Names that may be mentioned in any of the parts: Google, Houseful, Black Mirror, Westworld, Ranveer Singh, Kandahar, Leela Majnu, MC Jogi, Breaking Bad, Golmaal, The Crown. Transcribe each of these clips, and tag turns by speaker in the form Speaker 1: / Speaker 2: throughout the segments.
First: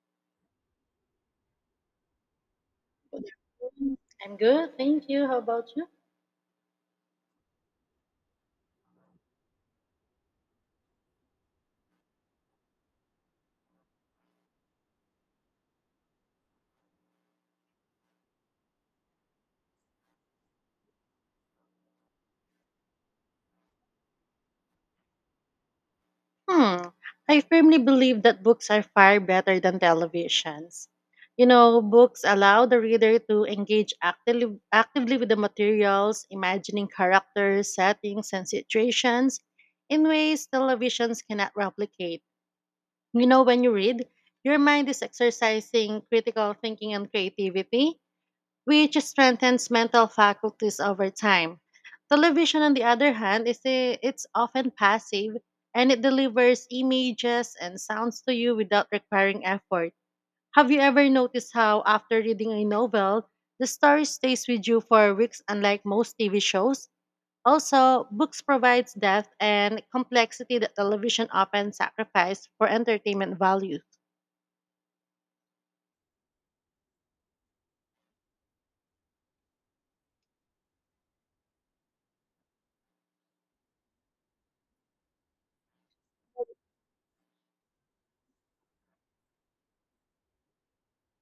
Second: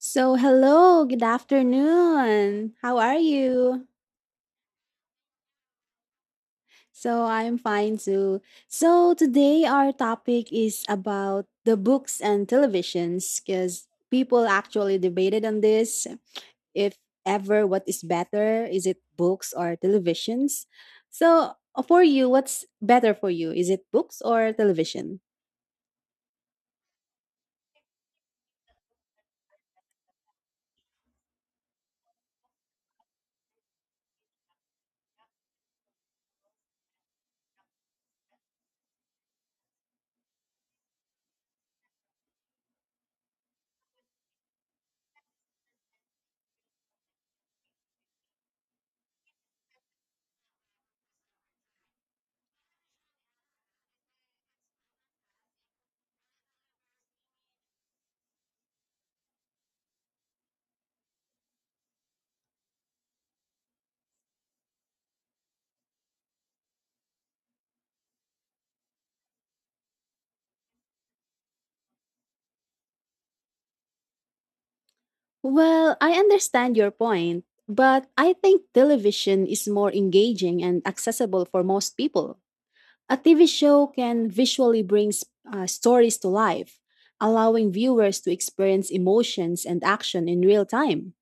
Speaker 1: So, hello, good afternoon. How are you?
Speaker 2: I'm good, thank you. How about you?
Speaker 1: So, I'm fine too. So, today our topic is about the books and televisions because people actually debated on this. If ever, what is better? Is it books or televisions? So, for you, what's better for you? Is it books or television?
Speaker 2: Hmm. I firmly believe that books are far better than televisions. You know, books allow the reader to engage actively with the materials, imagining characters, settings, and situations in ways televisions cannot replicate. You know, when you read, your mind is exercising critical thinking and creativity, which strengthens mental faculties over time. Television, on the other hand, it's often passive, and it delivers images and sounds to you without requiring effort. Have you ever noticed how, after reading a novel, the story stays with you for weeks, unlike most TV shows? Also, books provides depth and complexity that television often sacrifices for entertainment value.
Speaker 1: Well, I understand your point, but I think television is more engaging and accessible for most people. A TV show can visually bring stories to life, allowing viewers to experience emotions and action in real time.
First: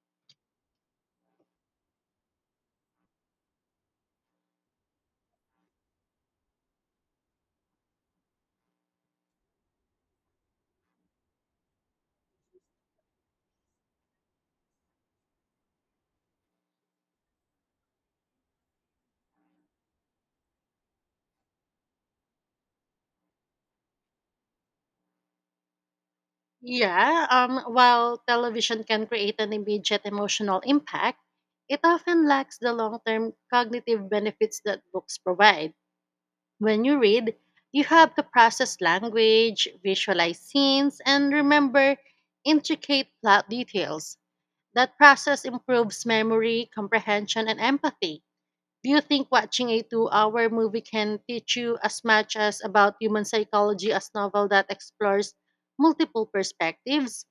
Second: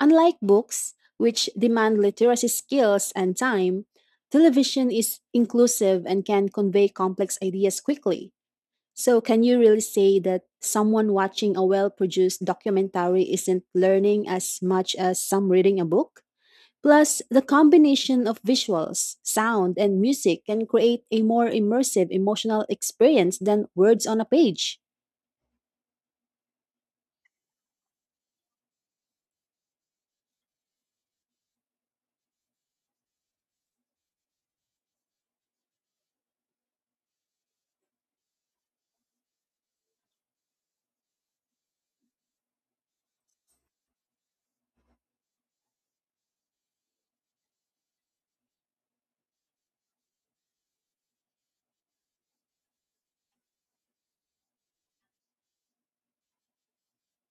Speaker 1: Unlike books, which demand literacy skills and time, television is inclusive and can convey complex ideas quickly. So, can you really say that someone watching a well produced documentary isn't learning as much as some reading a book? Plus, the combination of visuals, sound, and music can create a more immersive emotional experience than words on a page.
Speaker 2: Yeah, while television can create an immediate emotional impact, it often lacks the long term cognitive benefits that books provide. When you read, you have to process language, visualize scenes, and remember intricate plot details. That process improves memory, comprehension, and empathy. Do you think watching a 2 hour movie can teach you as much as about human psychology as novel that explores multiple perspectives?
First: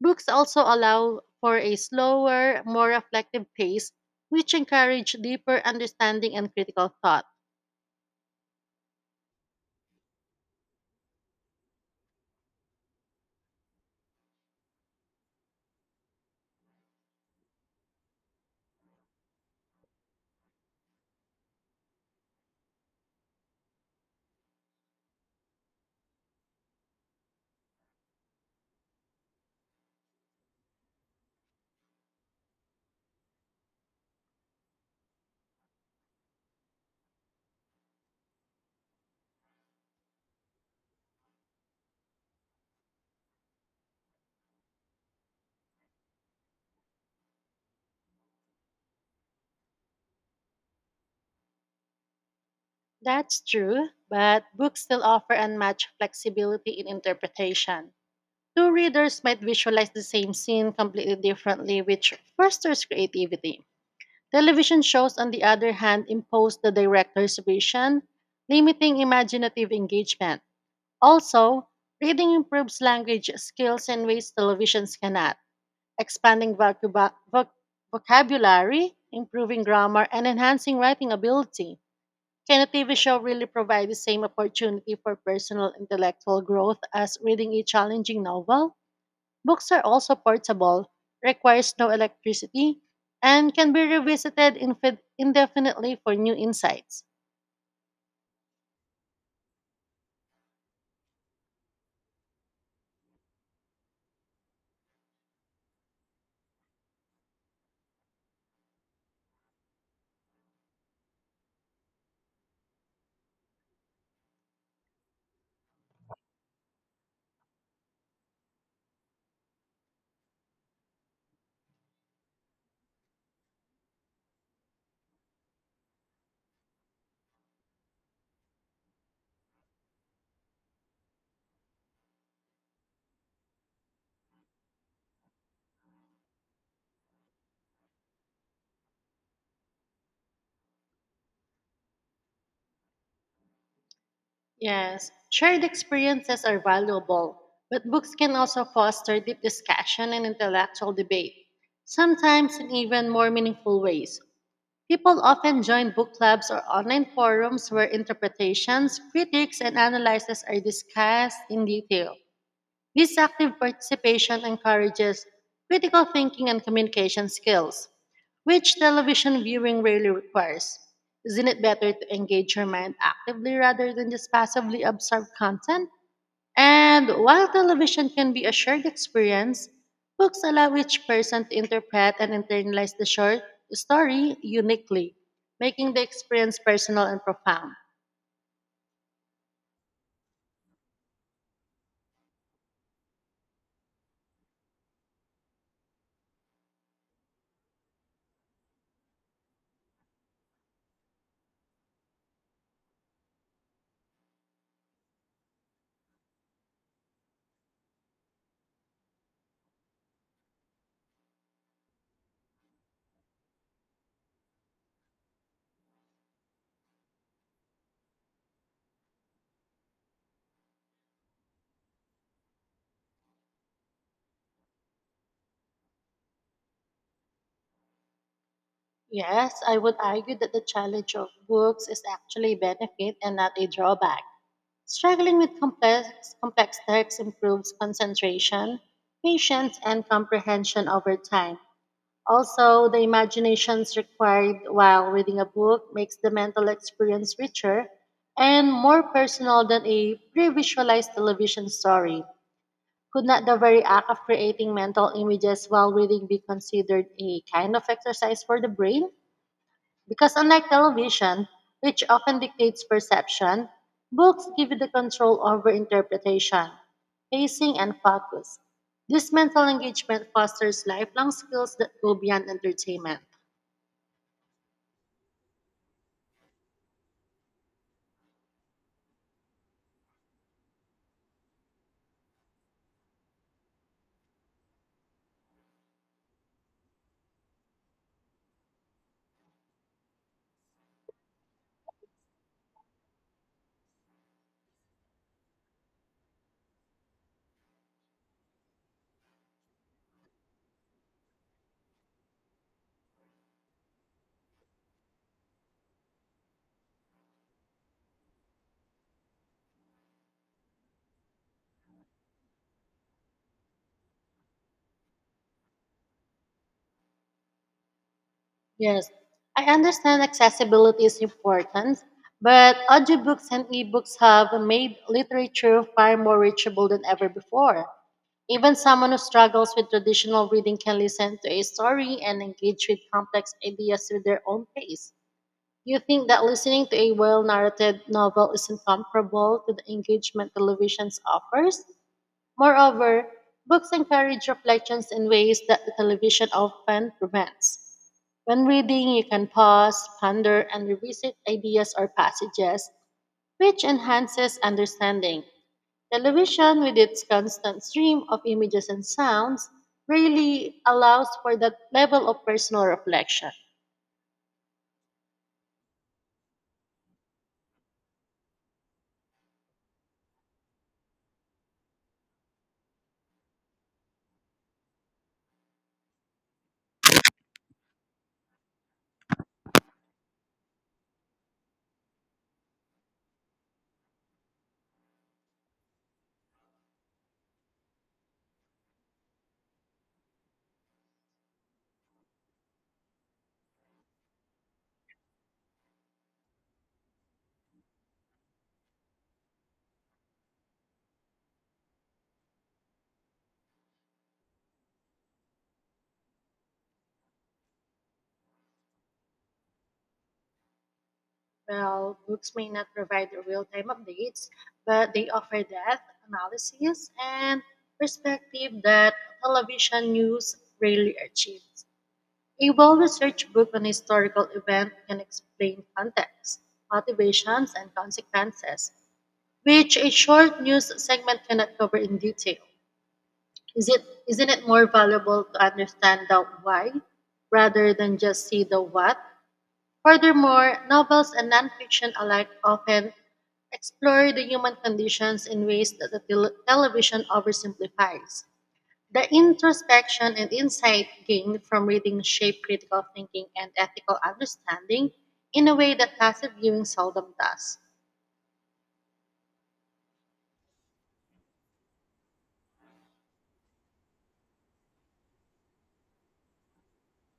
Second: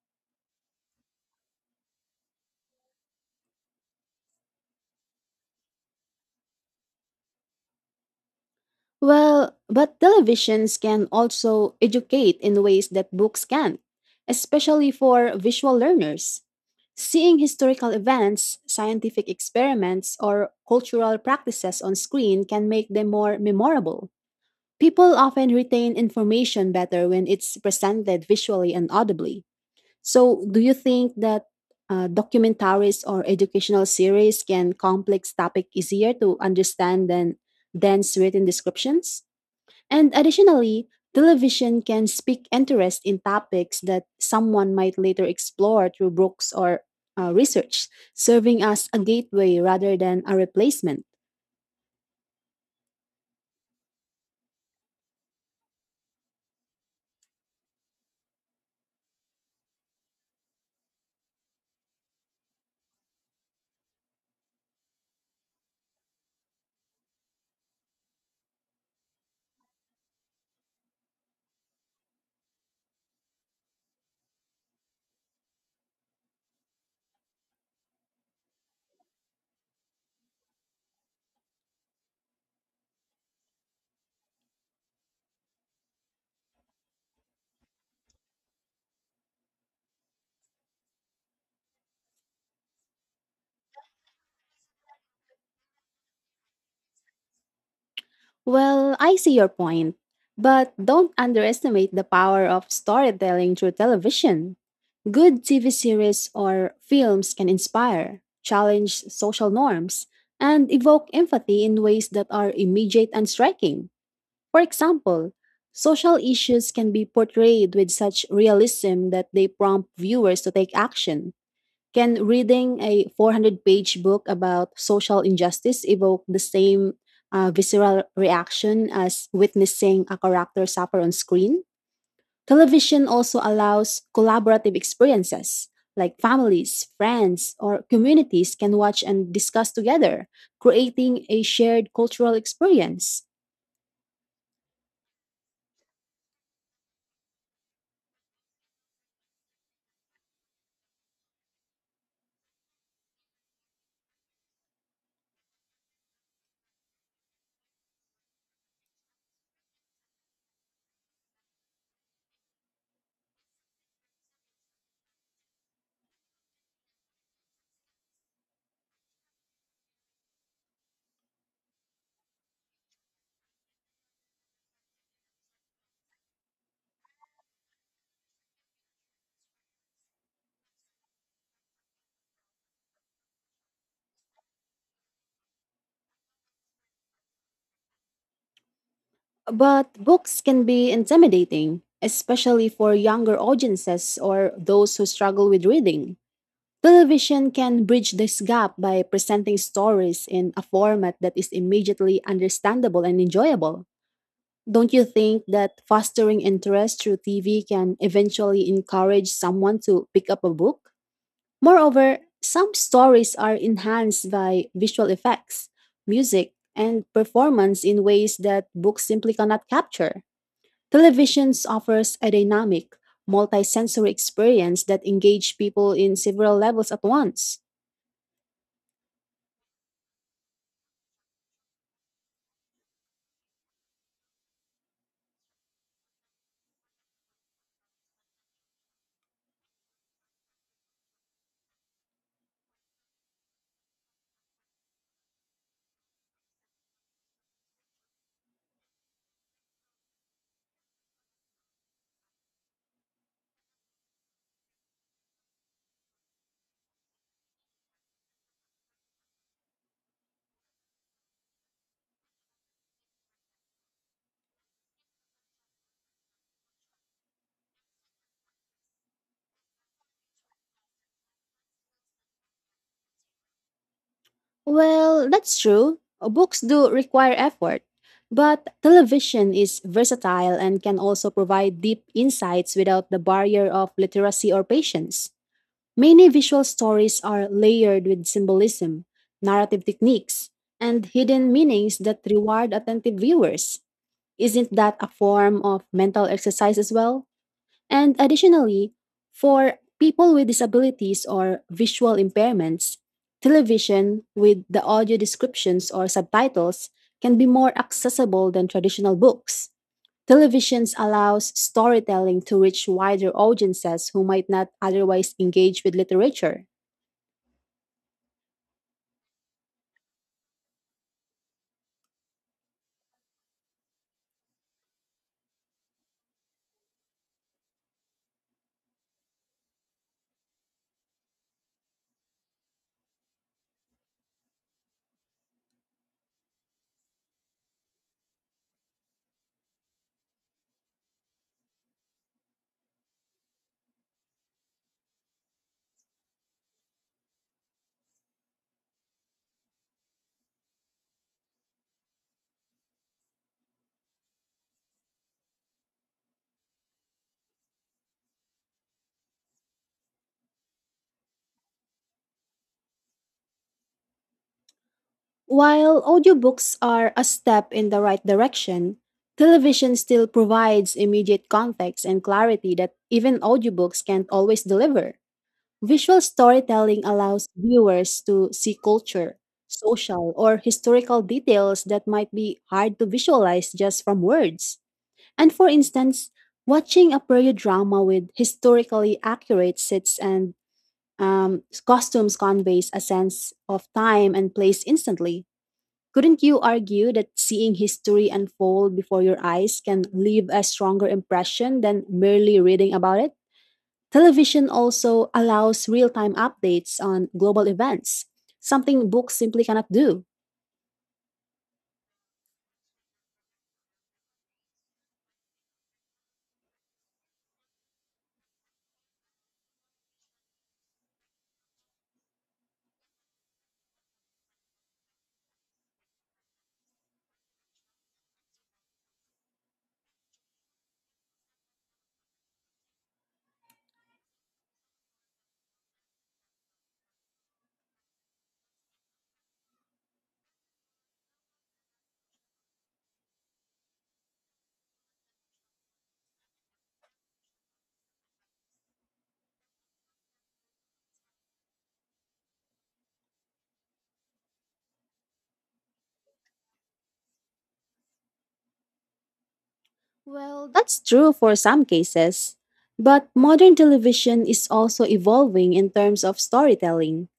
Speaker 2: Books also allow for a slower, more reflective pace, which encourage deeper understanding and critical thought.
Speaker 1: Well, but televisions can also educate in ways that books can't, especially for visual learners. Seeing historical events, scientific experiments, or cultural practices on screen can make them more memorable. People often retain information better when it's presented visually and audibly. So, do you think that documentaries or educational series can complex topic easier to understand than dense written descriptions? And additionally, television can speak interest in topics that someone might later explore through books or research, serving as a gateway rather than a replacement.
Speaker 2: That's true, but books still offer unmatched flexibility in interpretation. Two readers might visualize the same scene completely differently, which fosters creativity. Television shows, on the other hand, impose the director's vision, limiting imaginative engagement. Also, reading improves language skills in ways televisions cannot, expanding vocabulary, improving grammar, and enhancing writing ability. Can a TV show really provide the same opportunity for personal intellectual growth as reading a challenging novel? Books are also portable, requires no electricity, and can be revisited indefinitely for new insights.
Speaker 1: Well, I see your point, but don't underestimate the power of storytelling through television. Good TV series or films can inspire, challenge social norms, and evoke empathy in ways that are immediate and striking. For example, social issues can be portrayed with such realism that they prompt viewers to take action. Can reading a 400-page book about social injustice evoke the same visceral reaction as witnessing a character suffer on screen? Television also allows collaborative experiences, like families, friends, or communities can watch and discuss together, creating a shared cultural experience.
Speaker 2: Yes, shared experiences are valuable, but books can also foster deep discussion and intellectual debate, sometimes in even more meaningful ways. People often join book clubs or online forums where interpretations, critiques, and analyses are discussed in detail. This active participation encourages critical thinking and communication skills, which television viewing rarely requires. Isn't it better to engage your mind actively rather than just passively absorb content? And while television can be a shared experience, books allow each person to interpret and internalize the short story uniquely, making the experience personal and profound.
Speaker 1: But books can be intimidating, especially for younger audiences or those who struggle with reading. Television can bridge this gap by presenting stories in a format that is immediately understandable and enjoyable. Don't you think that fostering interest through TV can eventually encourage someone to pick up a book? Moreover, some stories are enhanced by visual effects, music, and performance in ways that books simply cannot capture. Televisions offers a dynamic, multisensory experience that engage people in several levels at once.
Speaker 2: Yes, I would argue that the challenge of books is actually a benefit and not a drawback. Struggling with complex texts improves concentration, patience, and comprehension over time. Also, the imaginations required while reading a book makes the mental experience richer and more personal than a pre-visualized television story. Could not the very act of creating mental images while reading be considered a kind of exercise for the brain? Because unlike television, which often dictates perception, books give you the control over interpretation, pacing, and focus. This mental engagement fosters lifelong skills that go beyond entertainment.
Speaker 1: Well, that's true. Books do require effort, but television is versatile and can also provide deep insights without the barrier of literacy or patience. Many visual stories are layered with symbolism, narrative techniques, and hidden meanings that reward attentive viewers. Isn't that a form of mental exercise as well? And additionally, for people with disabilities or visual impairments, television with the audio descriptions or subtitles can be more accessible than traditional books. Televisions allows storytelling to reach wider audiences who might not otherwise engage with literature.
Speaker 2: Yes, I understand accessibility is important, but audiobooks and ebooks have made literature far more reachable than ever before. Even someone who struggles with traditional reading can listen to a story and engage with complex ideas with their own pace. You think that listening to a well narrated novel isn't comparable to the engagement television offers? Moreover, books encourage reflections in ways that the television often prevents. When reading, you can pause, ponder, and revisit ideas or passages, which enhances understanding. Television, with its constant stream of images and sounds, really allows for that level of personal reflection.
Speaker 1: While audiobooks are a step in the right direction, television still provides immediate context and clarity that even audiobooks can't always deliver. Visual storytelling allows viewers to see culture, social, or historical details that might be hard to visualize just from words. And for instance, watching a period drama with historically accurate sets and costumes conveys a sense of time and place instantly. Couldn't you argue that seeing history unfold before your eyes can leave a stronger impression than merely reading about it? Television also allows real time updates on global events, something books simply cannot do.
Speaker 2: Well, books may not provide real time updates, but they offer depth, analysis, and perspective that television news rarely achieves. A well researched book on a historical event can explain context, motivations, and consequences, which a short news segment cannot cover in detail. Isn't it more valuable to understand the why rather than just see the what? Furthermore, novels and nonfiction alike often explore the human conditions in ways that the television oversimplifies. The introspection and insight gained from reading shape critical thinking and ethical understanding in a way that passive viewing seldom does.
Speaker 1: Well, that's true for some cases. But modern television is also evolving in terms of storytelling.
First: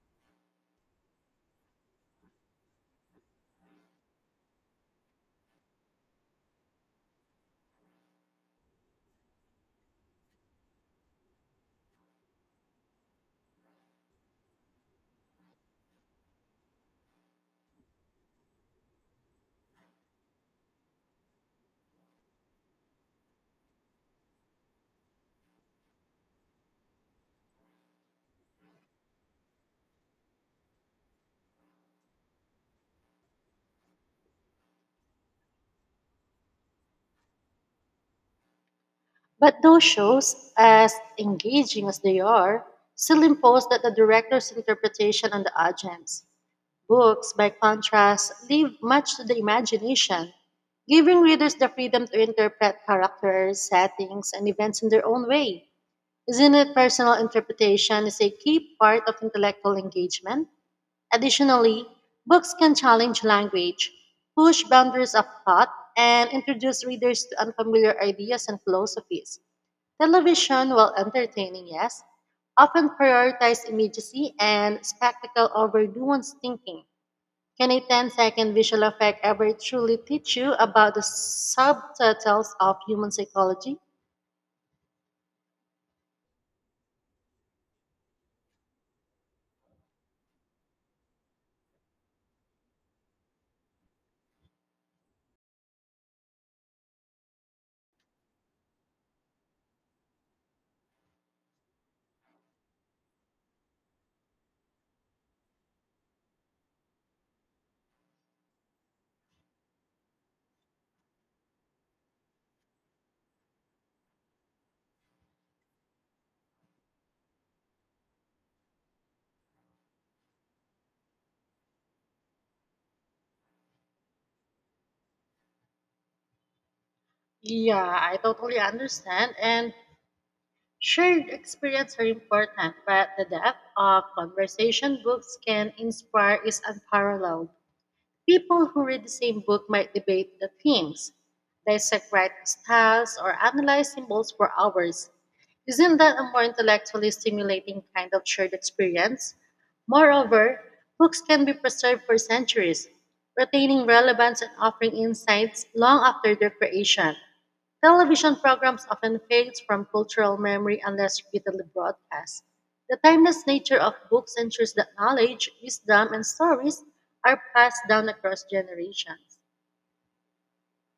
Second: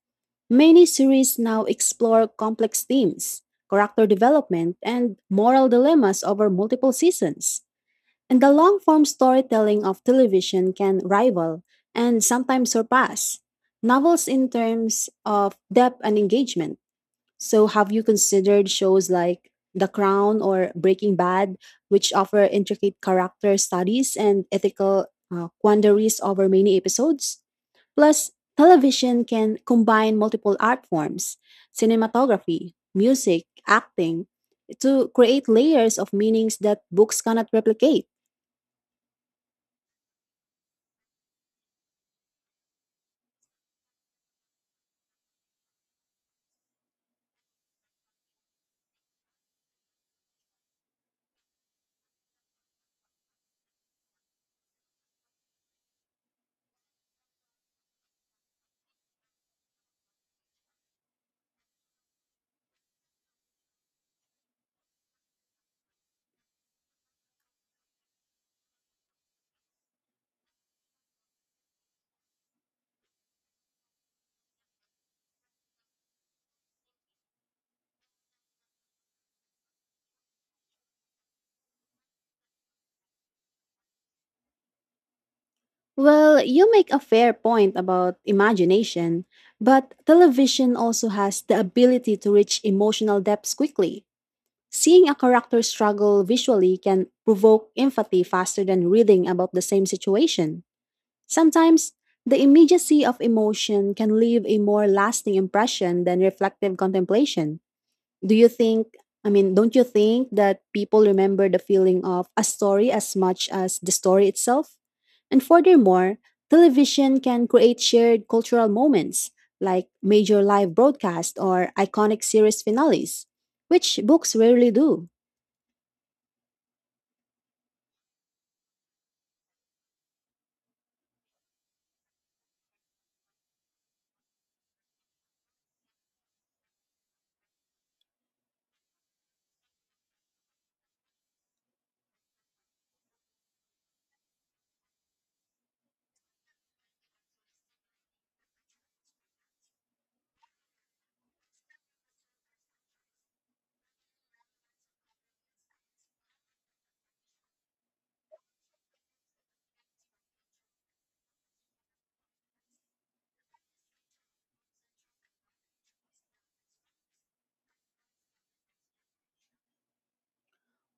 Speaker 1: Many series now explore complex themes, character development, and moral dilemmas over multiple seasons. And the long form storytelling of television can rival and sometimes surpass novels in terms of depth and engagement. So, have you considered shows like The Crown or Breaking Bad, which offer intricate character studies and ethical quandaries over many episodes? Plus, television can combine multiple art forms, cinematography, music, acting, to create layers of meanings that books cannot replicate.
Speaker 2: But those shows, as engaging as they are, still impose that the director's interpretation on the audience. Books, by contrast, leave much to the imagination, giving readers the freedom to interpret characters, settings, and events in their own way. Isn't it personal interpretation is a key part of intellectual engagement? Additionally, books can challenge language, push boundaries of thought, and introduce readers to unfamiliar ideas and philosophies. Television, while entertaining, yes, often prioritizes immediacy and spectacle over nuanced thinking. Can a ten-second visual effect ever truly teach you about the subtitles of human psychology?
Speaker 1: Well, you make a fair point about imagination, but television also has the ability to reach emotional depths quickly. Seeing a character struggle visually can provoke empathy faster than reading about the same situation. Sometimes, the immediacy of emotion can leave a more lasting impression than reflective contemplation. Do you think, I mean, don't you think that people remember the feeling of a story as much as the story itself? And furthermore, television can create shared cultural moments like major live broadcasts or iconic series finales, which books rarely do.
Speaker 2: Yeah, I totally understand. And shared experience are important, but the depth of conversation books can inspire is unparalleled. People who read the same book might debate the themes, dissect writing styles, or analyze symbols for hours. Isn't that a more intellectually stimulating kind of shared experience? Moreover, books can be preserved for centuries, retaining relevance and offering insights long after their creation. Television programs often fades from cultural memory unless repeatedly broadcast. The timeless nature of books ensures that knowledge, wisdom, and stories are passed down across generations.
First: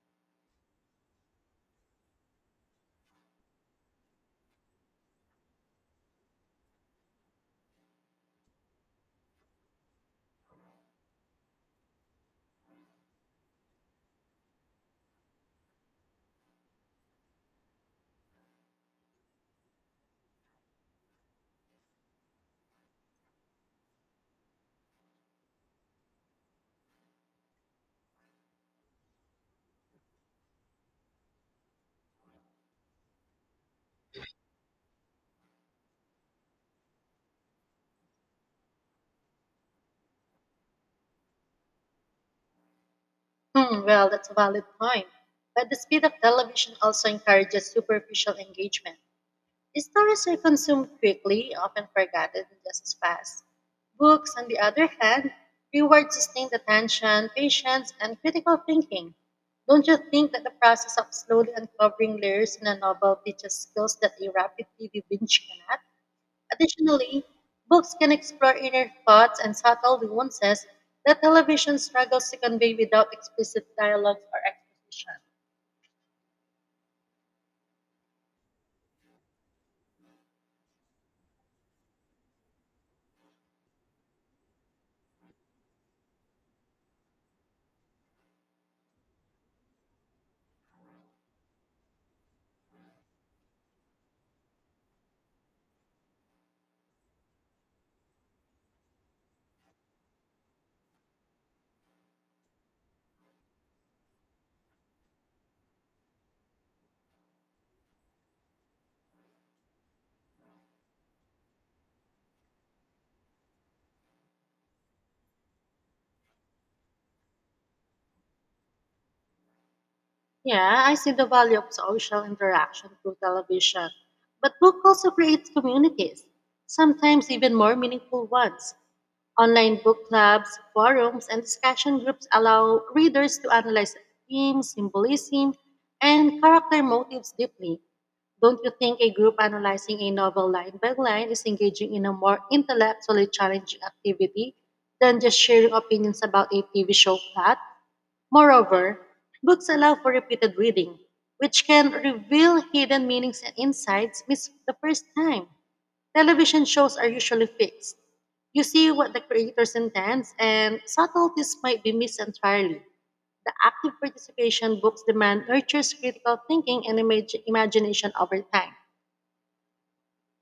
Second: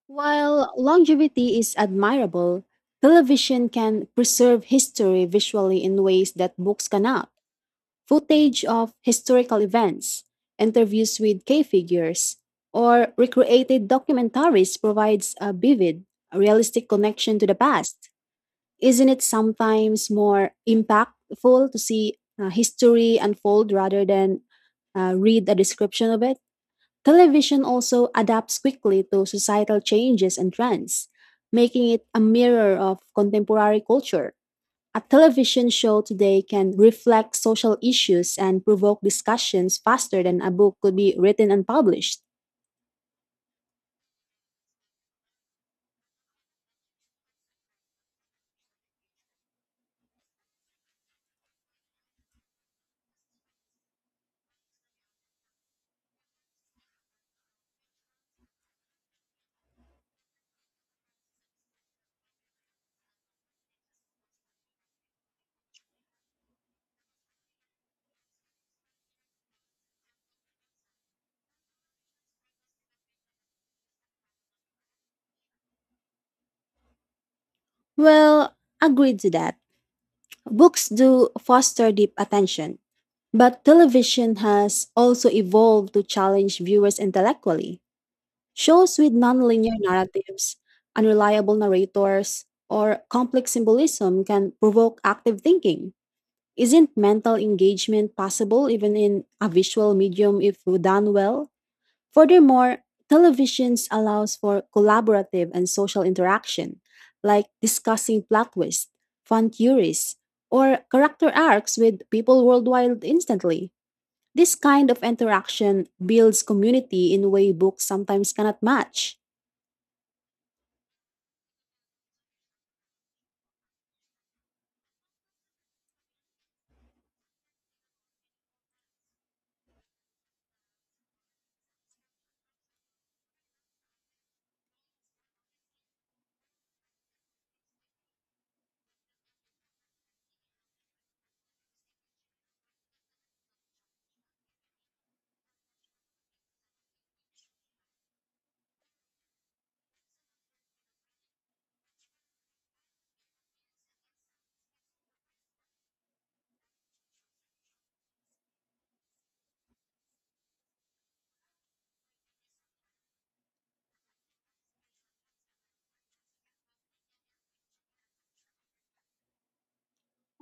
Speaker 1: While longevity is admirable, television can preserve history visually in ways that books cannot. Footage of historical events, interviews with key figures, or recreated documentaries provides a vivid, realistic connection to the past. Isn't it sometimes more impactful to see history unfold rather than read a description of it? Television also adapts quickly to societal changes and trends, making it a mirror of contemporary culture. A television show today can reflect social issues and provoke discussions faster than a book could be written and published.
Speaker 2: Hmm, well, that's a valid point. But the speed of television also encourages superficial engagement. Stories are consumed quickly, often forgotten just as fast. Books, on the other hand, reward sustained attention, patience, and critical thinking. Don't you think that the process of slowly uncovering layers in a novel teaches skills that a rapid TV binge cannot? Additionally, books can explore inner thoughts and subtle nuances that television struggles to convey without explicit dialogue or exposition.
Speaker 1: Well, agreed to that. Books do foster deep attention, but television has also evolved to challenge viewers intellectually. Shows with nonlinear narratives, unreliable narrators, or complex symbolism can provoke active thinking. Isn't mental engagement possible even in a visual medium if done well? Furthermore, televisions allows for collaborative and social interaction, like discussing plot twists, fun theories, or character arcs with people worldwide instantly. This kind of interaction builds community in a way books sometimes cannot match.
Speaker 2: Yeah, I see the value of social interaction through television. But book also creates communities, sometimes even more meaningful ones. Online book clubs, forums, and discussion groups allow readers to analyze themes, symbolism, and character motives deeply. Don't you think a group analyzing a novel line by line is engaging in a more intellectually challenging activity than just sharing opinions about a TV show plot? Moreover, books allow for repeated reading, which can reveal hidden meanings and insights missed the first time. Television shows are usually fixed. You see what the creators intends, and subtleties might be missed entirely. The active participation books demand nurtures critical thinking and imagination over time.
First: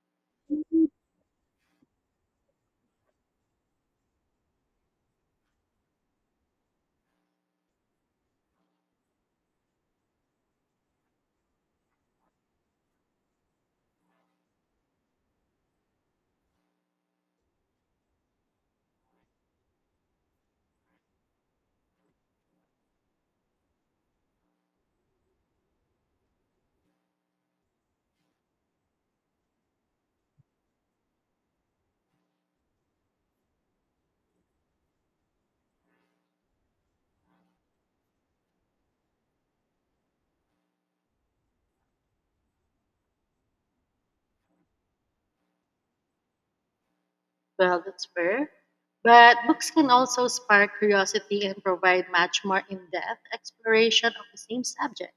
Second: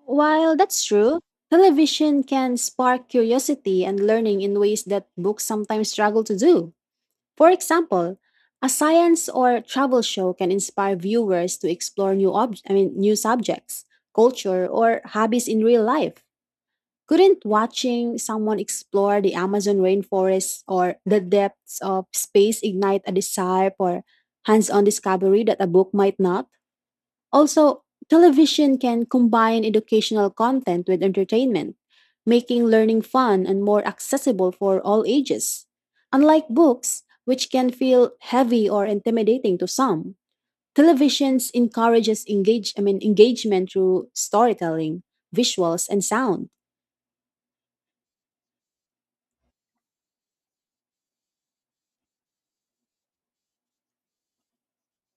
Speaker 1: While that's true, television can spark curiosity and learning in ways that books sometimes struggle to do. For example, a science or travel show can inspire viewers to explore new ob- I mean new subjects, culture, or hobbies in real life. Couldn't watching someone explore the Amazon rainforest or the depths of space ignite a desire for hands-on discovery that a book might not? Also, television can combine educational content with entertainment, making learning fun and more accessible for all ages. Unlike books, which can feel heavy or intimidating to some, televisions encourages engagement through storytelling, visuals and sound.
Speaker 2: Well, that's fair. But books can also spark curiosity and provide much more in depth exploration of the same subject.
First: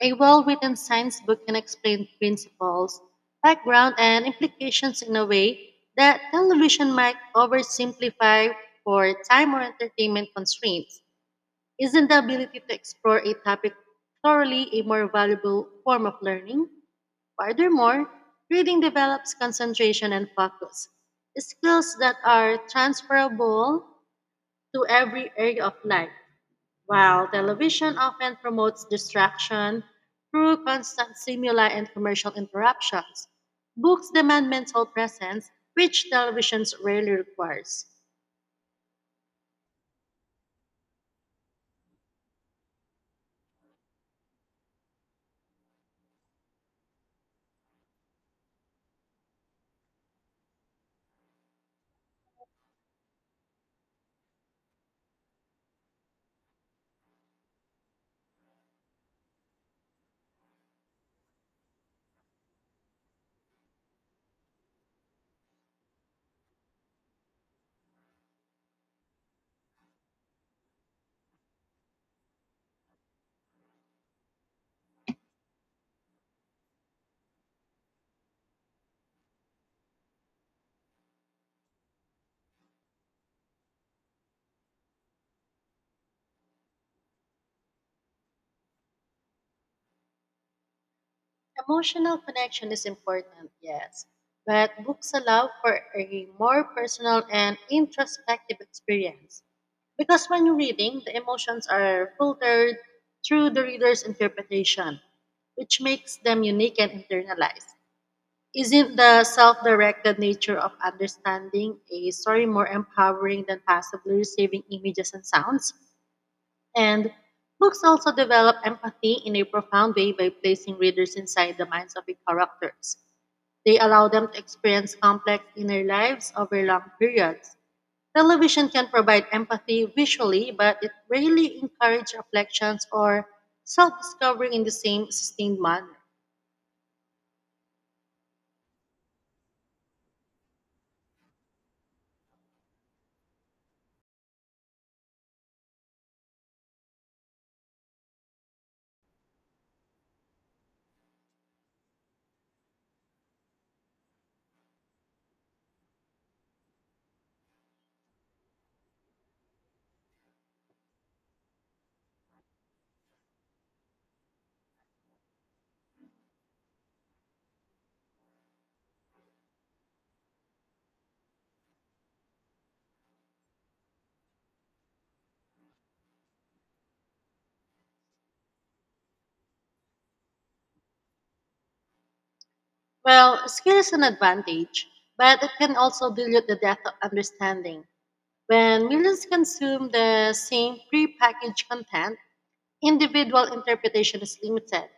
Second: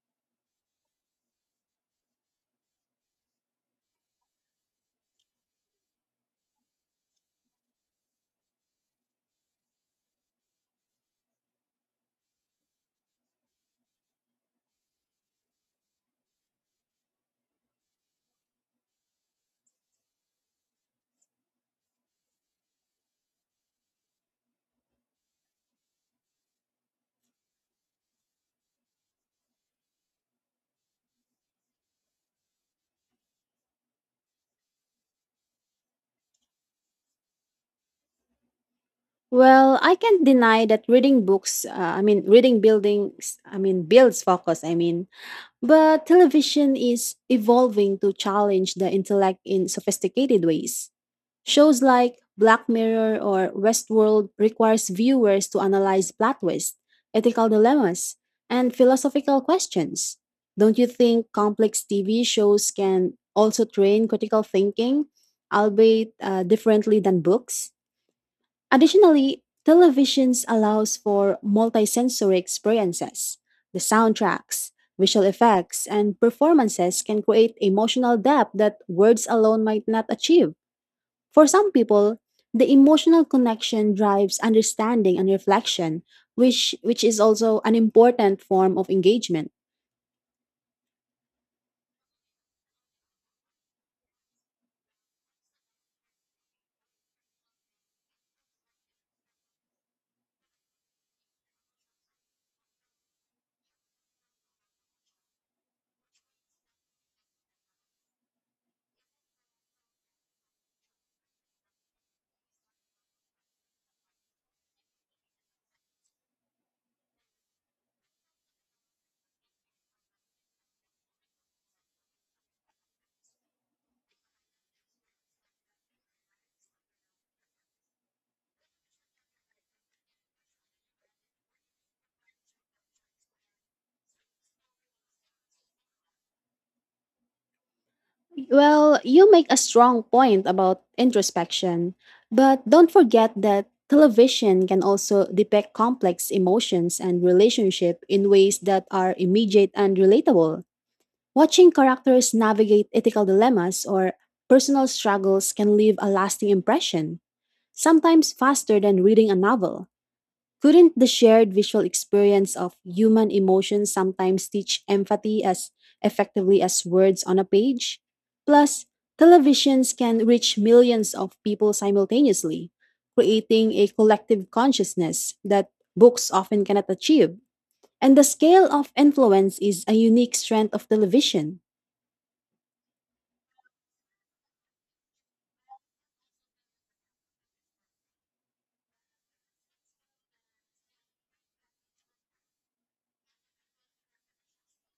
Speaker 2: A well written science book can explain principles, background, and implications in a way that television might oversimplify for time or entertainment constraints. Isn't the ability to explore a topic thoroughly a more valuable form of learning? Furthermore, reading develops concentration and focus, skills that are transferable to every area of life. While television often promotes distraction through constant stimuli and commercial interruptions, books demand mental presence, which television rarely requires.
Speaker 1: Well, I can't deny that reading books, I mean reading buildings, I mean builds focus, I mean but television is evolving to challenge the intellect in sophisticated ways. Shows like Black Mirror or Westworld requires viewers to analyze plot twists, ethical dilemmas, and philosophical questions. Don't you think complex TV shows can also train critical thinking, albeit differently than books? Additionally, televisions allows for multisensory experiences. The soundtracks, visual effects, and performances can create emotional depth that words alone might not achieve. For some people, the emotional connection drives understanding and reflection, which is also an important form of engagement.
Speaker 2: Emotional connection is important, yes, but books allow for a more personal and introspective experience. Because when you're reading, the emotions are filtered through the reader's interpretation, which makes them unique and internalized. Isn't the self directed nature of understanding a story more empowering than passively receiving images and sounds? And books also develop empathy in a profound way by placing readers inside the minds of the characters. They allow them to experience complex inner lives over long periods. Television can provide empathy visually, but it rarely encourages reflections or self discovery in the same sustained manner.
Speaker 1: Well, you make a strong point about introspection, but don't forget that television can also depict complex emotions and relationship in ways that are immediate and relatable. Watching characters navigate ethical dilemmas or personal struggles can leave a lasting impression, sometimes faster than reading a novel. Couldn't the shared visual experience of human emotion sometimes teach empathy as effectively as words on a page? Plus, televisions can reach millions of people simultaneously, creating a collective consciousness that books often cannot achieve. And the scale of influence is a unique strength of television.
Speaker 2: Well, skill is an advantage, but it can also dilute the depth of understanding. When millions consume the same prepackaged content, individual interpretation is limited.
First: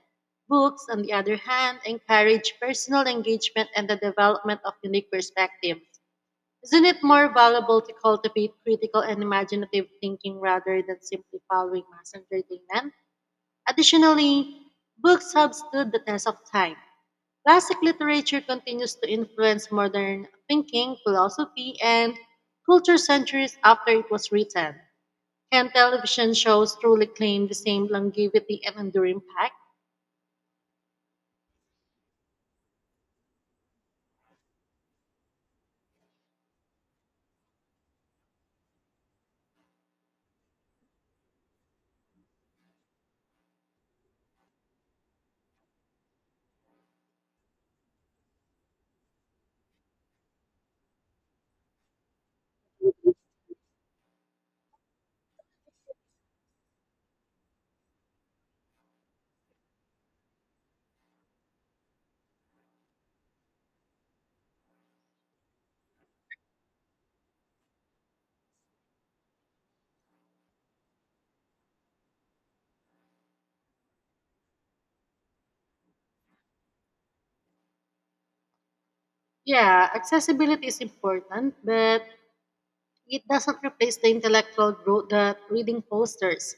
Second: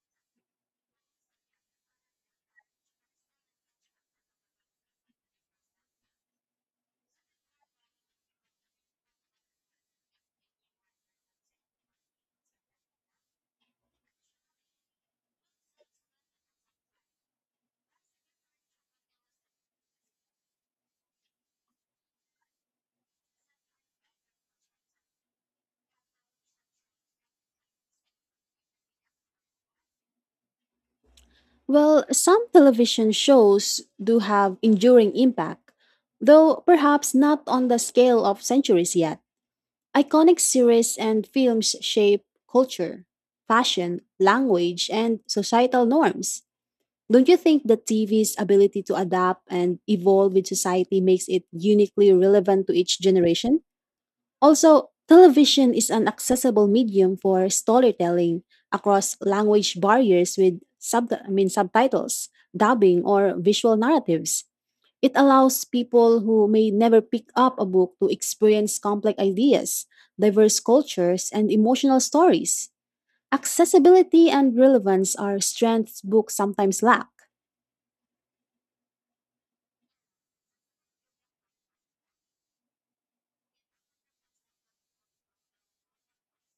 Speaker 2: Books, on the other hand, encourage personal engagement and the development of unique perspectives. Isn't it more valuable to cultivate critical and imaginative thinking rather than simply following mass entertainment? Additionally, books have stood the test of time. Classic literature continues to influence modern thinking, philosophy, and culture centuries after it was written. Can television shows truly claim the same longevity and enduring impact?
Speaker 1: Well, some television shows do have enduring impact, though perhaps not on the scale of centuries yet. Iconic series and films shape culture, fashion, language, and societal norms. Don't you think that TV's ability to adapt and evolve with society makes it uniquely relevant to each generation? Also, television is an accessible medium for storytelling across language barriers with subtitles, dubbing, or visual narratives. It allows people who may never pick up a book to experience complex ideas, diverse cultures, and emotional stories. Accessibility and relevance are strengths books sometimes lack.
Speaker 2: Yeah, accessibility is important, but it doesn't replace the intellectual growth that reading fosters.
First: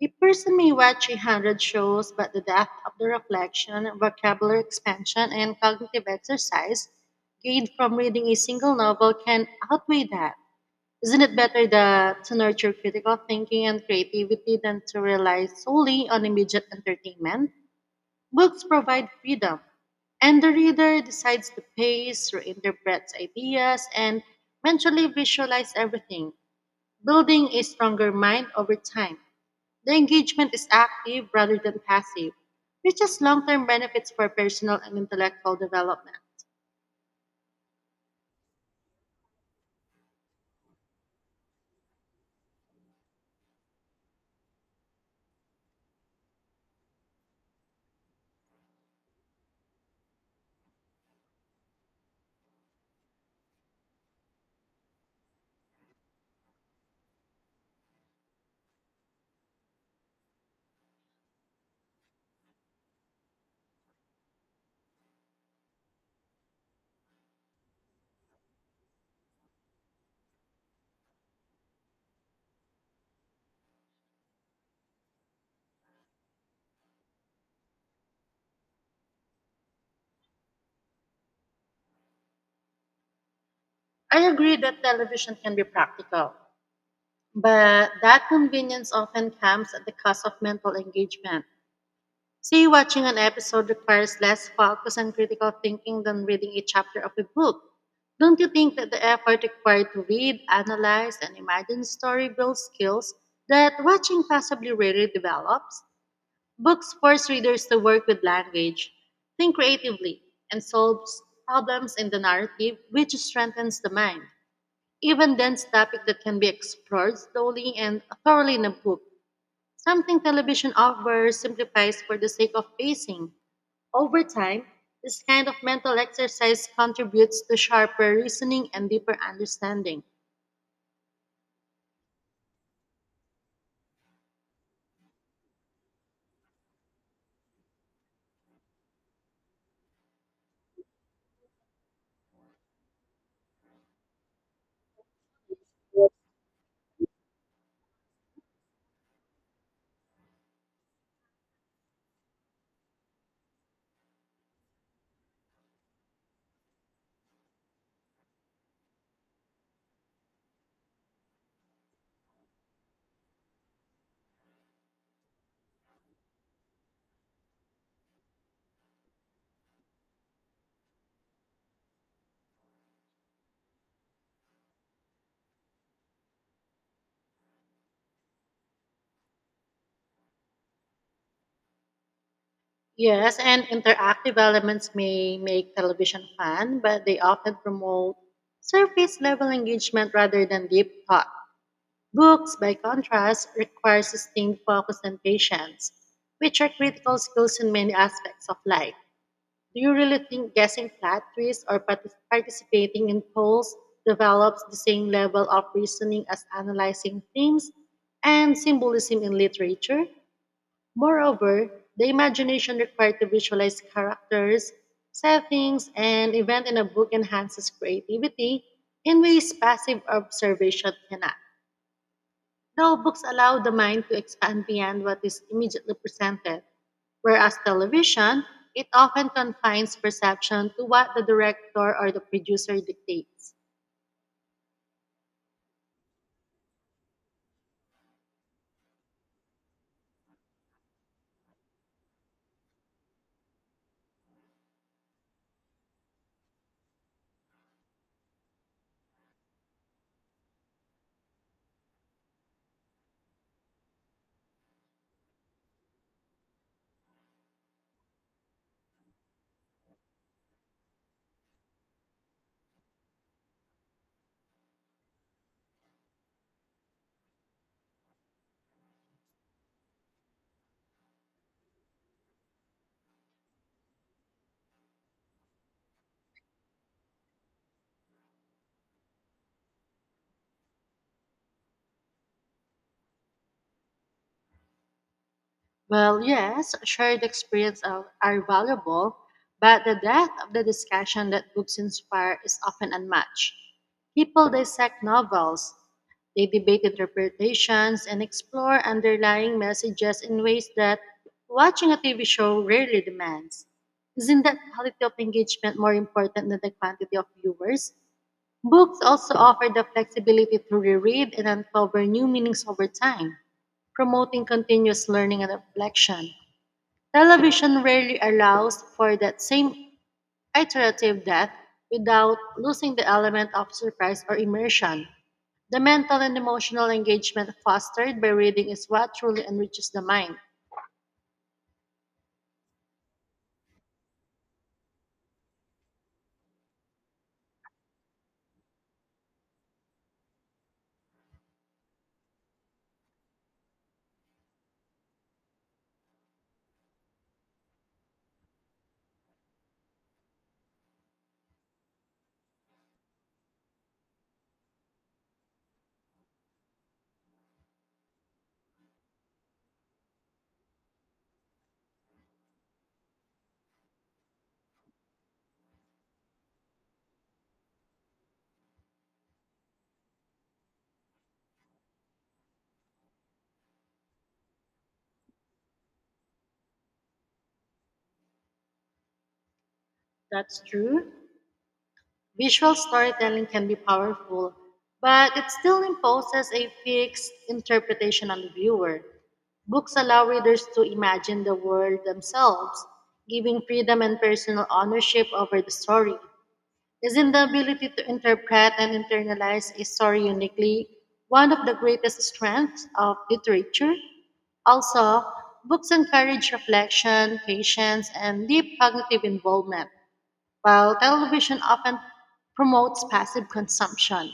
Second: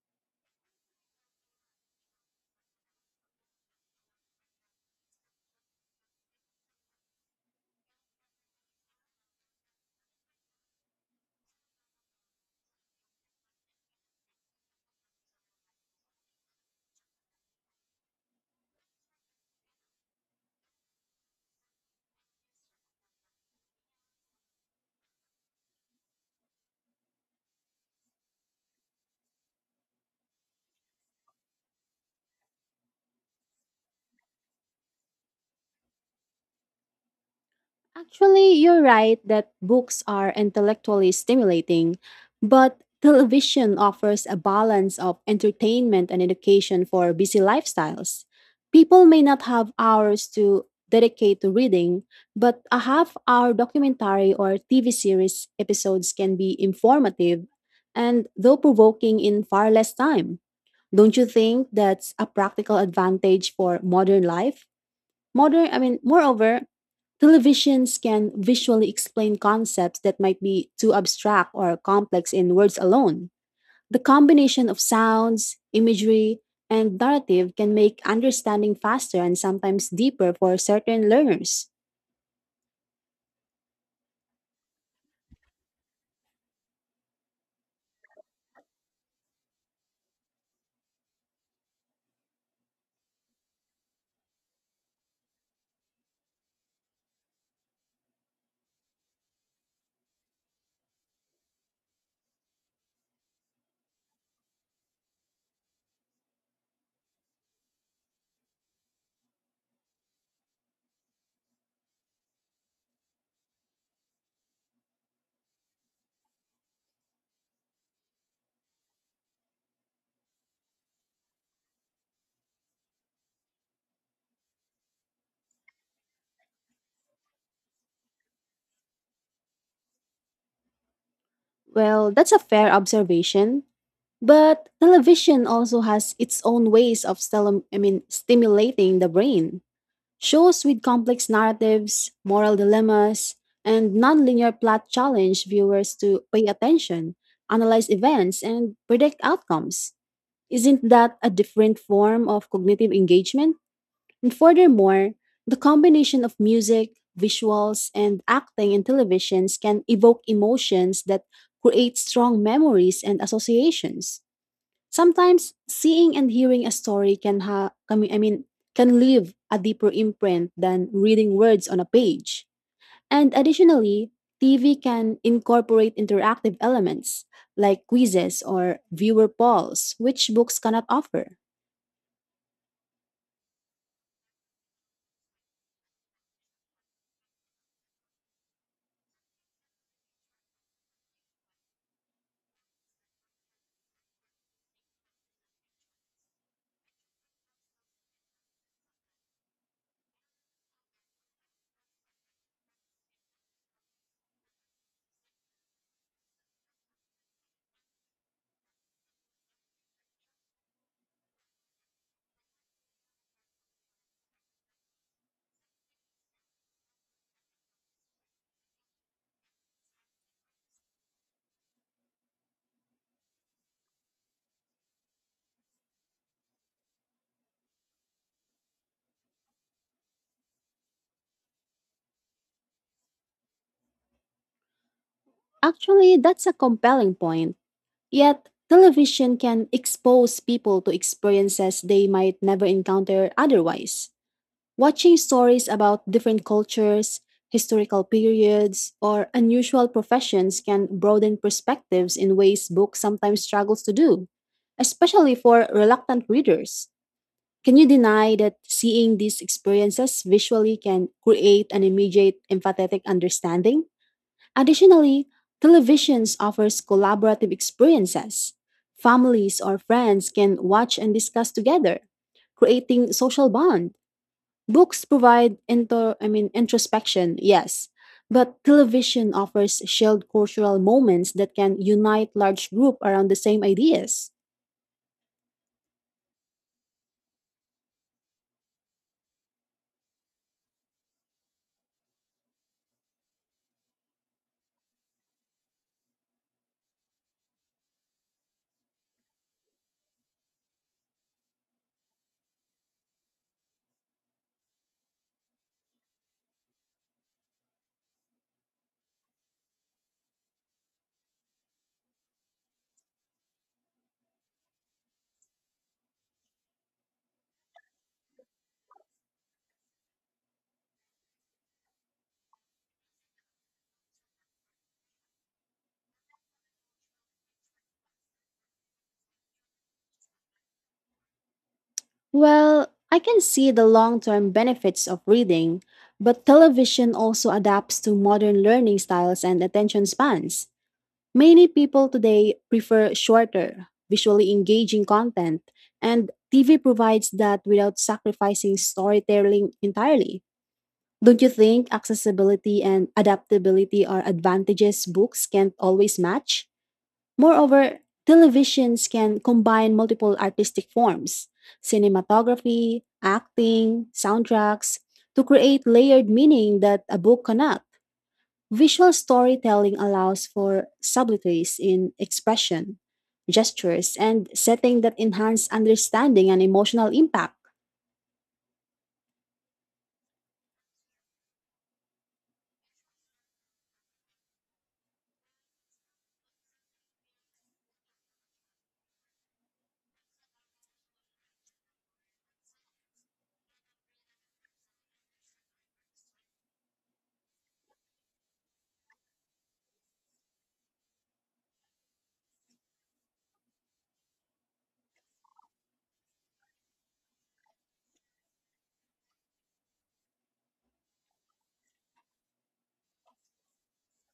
Speaker 2: A person may watch a hundred shows, but the depth of the reflection, vocabulary expansion, and cognitive exercise gained from reading a single novel can outweigh that. Isn't it better that to nurture critical thinking and creativity than to rely solely on immediate entertainment? Books provide freedom, and the reader decides the pace, reinterprets ideas, and mentally visualize everything, building a stronger mind over time. The engagement is active rather than passive, which has long-term benefits for personal and intellectual development.
Speaker 1: Actually, you're right that books are intellectually stimulating, but television offers a balance of entertainment and education for busy lifestyles. People may not have hours to dedicate to reading, but a half hour documentary or TV series episodes can be informative and though provoking in far less time. Don't you think that's a practical advantage for modern life? Moreover, televisions can visually explain concepts that might be too abstract or complex in words alone. The combination of sounds, imagery, and narrative can make understanding faster and sometimes deeper for certain learners.
Speaker 2: I agree that television can be practical. But that convenience often comes at the cost of mental engagement. Say, watching an episode requires less focus and critical thinking than reading a chapter of a book. Don't you think that the effort required to read, analyze, and imagine a story builds skills that watching possibly rarely develops? Books force readers to work with language, think creatively, and solve problems in the narrative, which strengthens the mind. Even dense topic that can be explored slowly and thoroughly in a book, something television offers simplifies for the sake of pacing. Over time, this kind of mental exercise contributes to sharper reasoning and deeper understanding.
Speaker 1: Well, that's a fair observation. But television also has its own ways of stimulating the brain. Shows with complex narratives, moral dilemmas, and nonlinear plot challenge viewers to pay attention, analyze events, and predict outcomes. Isn't that a different form of cognitive engagement? And furthermore, the combination of music, visuals, and acting in televisions can evoke emotions that create strong memories and associations. Sometimes seeing and hearing a story can ha I mean can leave a deeper imprint than reading words on a page. And additionally, TV can incorporate interactive elements like quizzes or viewer polls, which books cannot offer.
Speaker 2: Yes, and interactive elements may make television fun, but they often promote surface level engagement rather than deep thought. Books, by contrast, require sustained focus and patience, which are critical skills in many aspects of life. Do you really think guessing plot twists or participating in polls develops the same level of reasoning as analyzing themes and symbolism in literature? Moreover, the imagination required to visualize characters, settings, and event in a book enhances creativity in ways passive observation cannot. No books allow the mind to expand beyond what is immediately presented, whereas television, it often confines perception to what the director or the producer dictates.
Speaker 1: Actually, that's a compelling point. Yet, television can expose people to experiences they might never encounter otherwise. Watching stories about different cultures, historical periods, or unusual professions can broaden perspectives in ways books sometimes struggles to do, especially for reluctant readers. Can you deny that seeing these experiences visually can create an immediate empathetic understanding? Additionally, televisions offers collaborative experiences. Families or friends can watch and discuss together, creating social bonds. Books provide into I mean introspection, yes, but television offers shared cultural moments that can unite large group around the same ideas.
Speaker 2: Well, yes, shared experience are valuable, but the depth of the discussion that books inspire is often unmatched. People dissect novels, they debate interpretations, and explore underlying messages in ways that watching a TV show rarely demands. Isn't that quality of engagement more important than the quantity of viewers? Books also offer the flexibility to reread and uncover new meanings over time, promoting continuous learning and reflection. Television rarely allows for that same iterative depth without losing the element of surprise or immersion. The mental and emotional engagement fostered by reading is what truly enriches the mind.
Speaker 1: Well, I can see the long-term benefits of reading, but television also adapts to modern learning styles and attention spans. Many people today prefer shorter, visually engaging content, and TV provides that without sacrificing storytelling entirely. Don't you think accessibility and adaptability are advantages books can't always match? Moreover, televisions can combine multiple artistic forms, cinematography, acting, soundtracks, to create layered meaning that a book cannot. Visual storytelling allows for subtleties in expression, gestures, and setting that enhance understanding and emotional impact.
Speaker 2: That's true. Visual storytelling can be powerful, but it still imposes a fixed interpretation on the viewer. Books allow readers to imagine the world themselves, giving freedom and personal ownership over the story. Isn't the ability to interpret and internalize a story uniquely one of the greatest strengths of literature? Also, books encourage reflection, patience, and deep cognitive involvement, while television often promotes passive consumption.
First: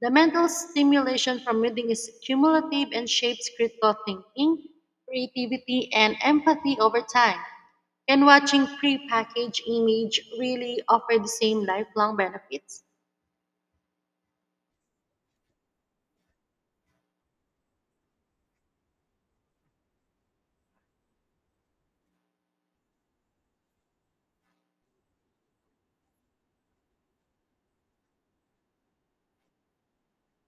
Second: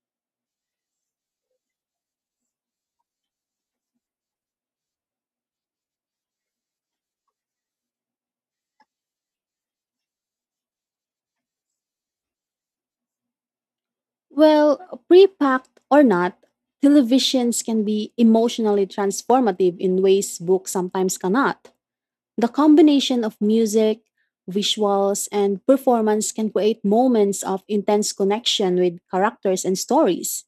Speaker 2: The mental stimulation from reading is cumulative and shapes critical thinking, creativity, and empathy over time. Can watching pre-packaged image really offer the same lifelong benefits?
Speaker 1: Well, pre-packed or not, televisions can be emotionally transformative in ways books sometimes cannot. The combination of music, visuals, and performance can create moments of intense connection with characters and stories.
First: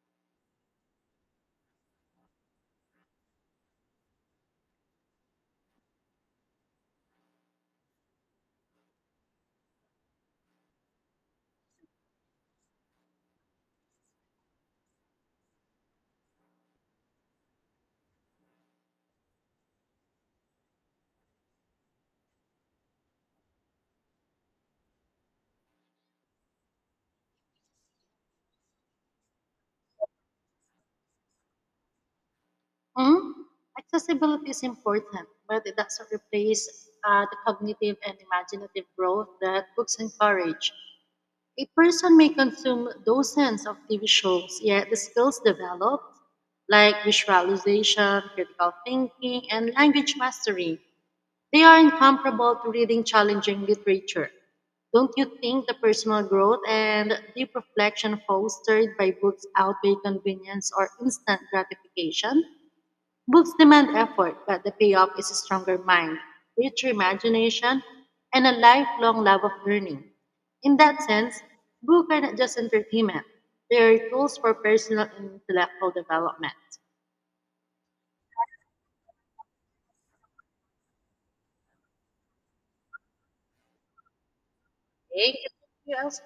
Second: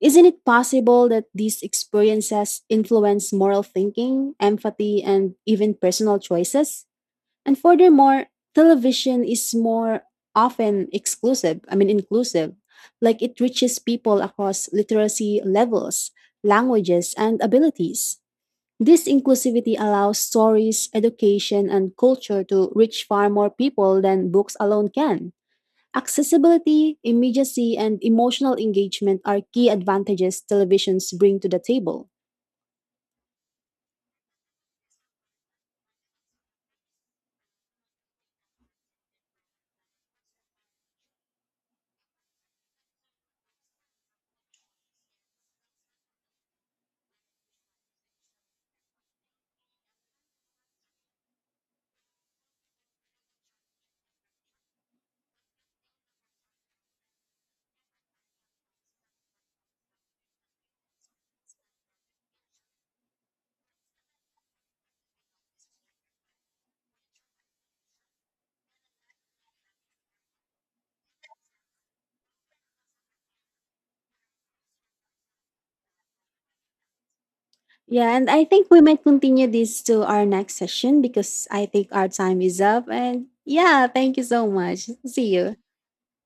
Speaker 1: Isn't it possible that these experiences influence moral thinking, empathy, and even personal choices? And furthermore, television is more often inclusive. Like it reaches people across literacy levels, languages, and abilities. This inclusivity allows stories, education, and culture to reach far more people than books alone can. Accessibility, immediacy, and emotional engagement are key advantages televisions bring to the table.
Speaker 2: Hmm? Accessibility is important, but it doesn't replace the cognitive and imaginative growth that books encourage. A person may consume dozens of TV shows, yet the skills developed, like visualization, critical thinking, and language mastery, they are incomparable to reading challenging literature. Don't you think the personal growth and deep reflection fostered by books outweigh convenience or instant gratification? Books demand effort, but the payoff is a stronger mind, richer imagination, and a lifelong love of learning. In that sense, books are not just entertainment, they are tools for personal and intellectual development.
Speaker 1: Yeah, and I think we might continue this to our next session because I think our time is up. And yeah, thank you so much.
Speaker 2: Okay,
Speaker 1: See
Speaker 2: can
Speaker 1: you.
Speaker 2: you ask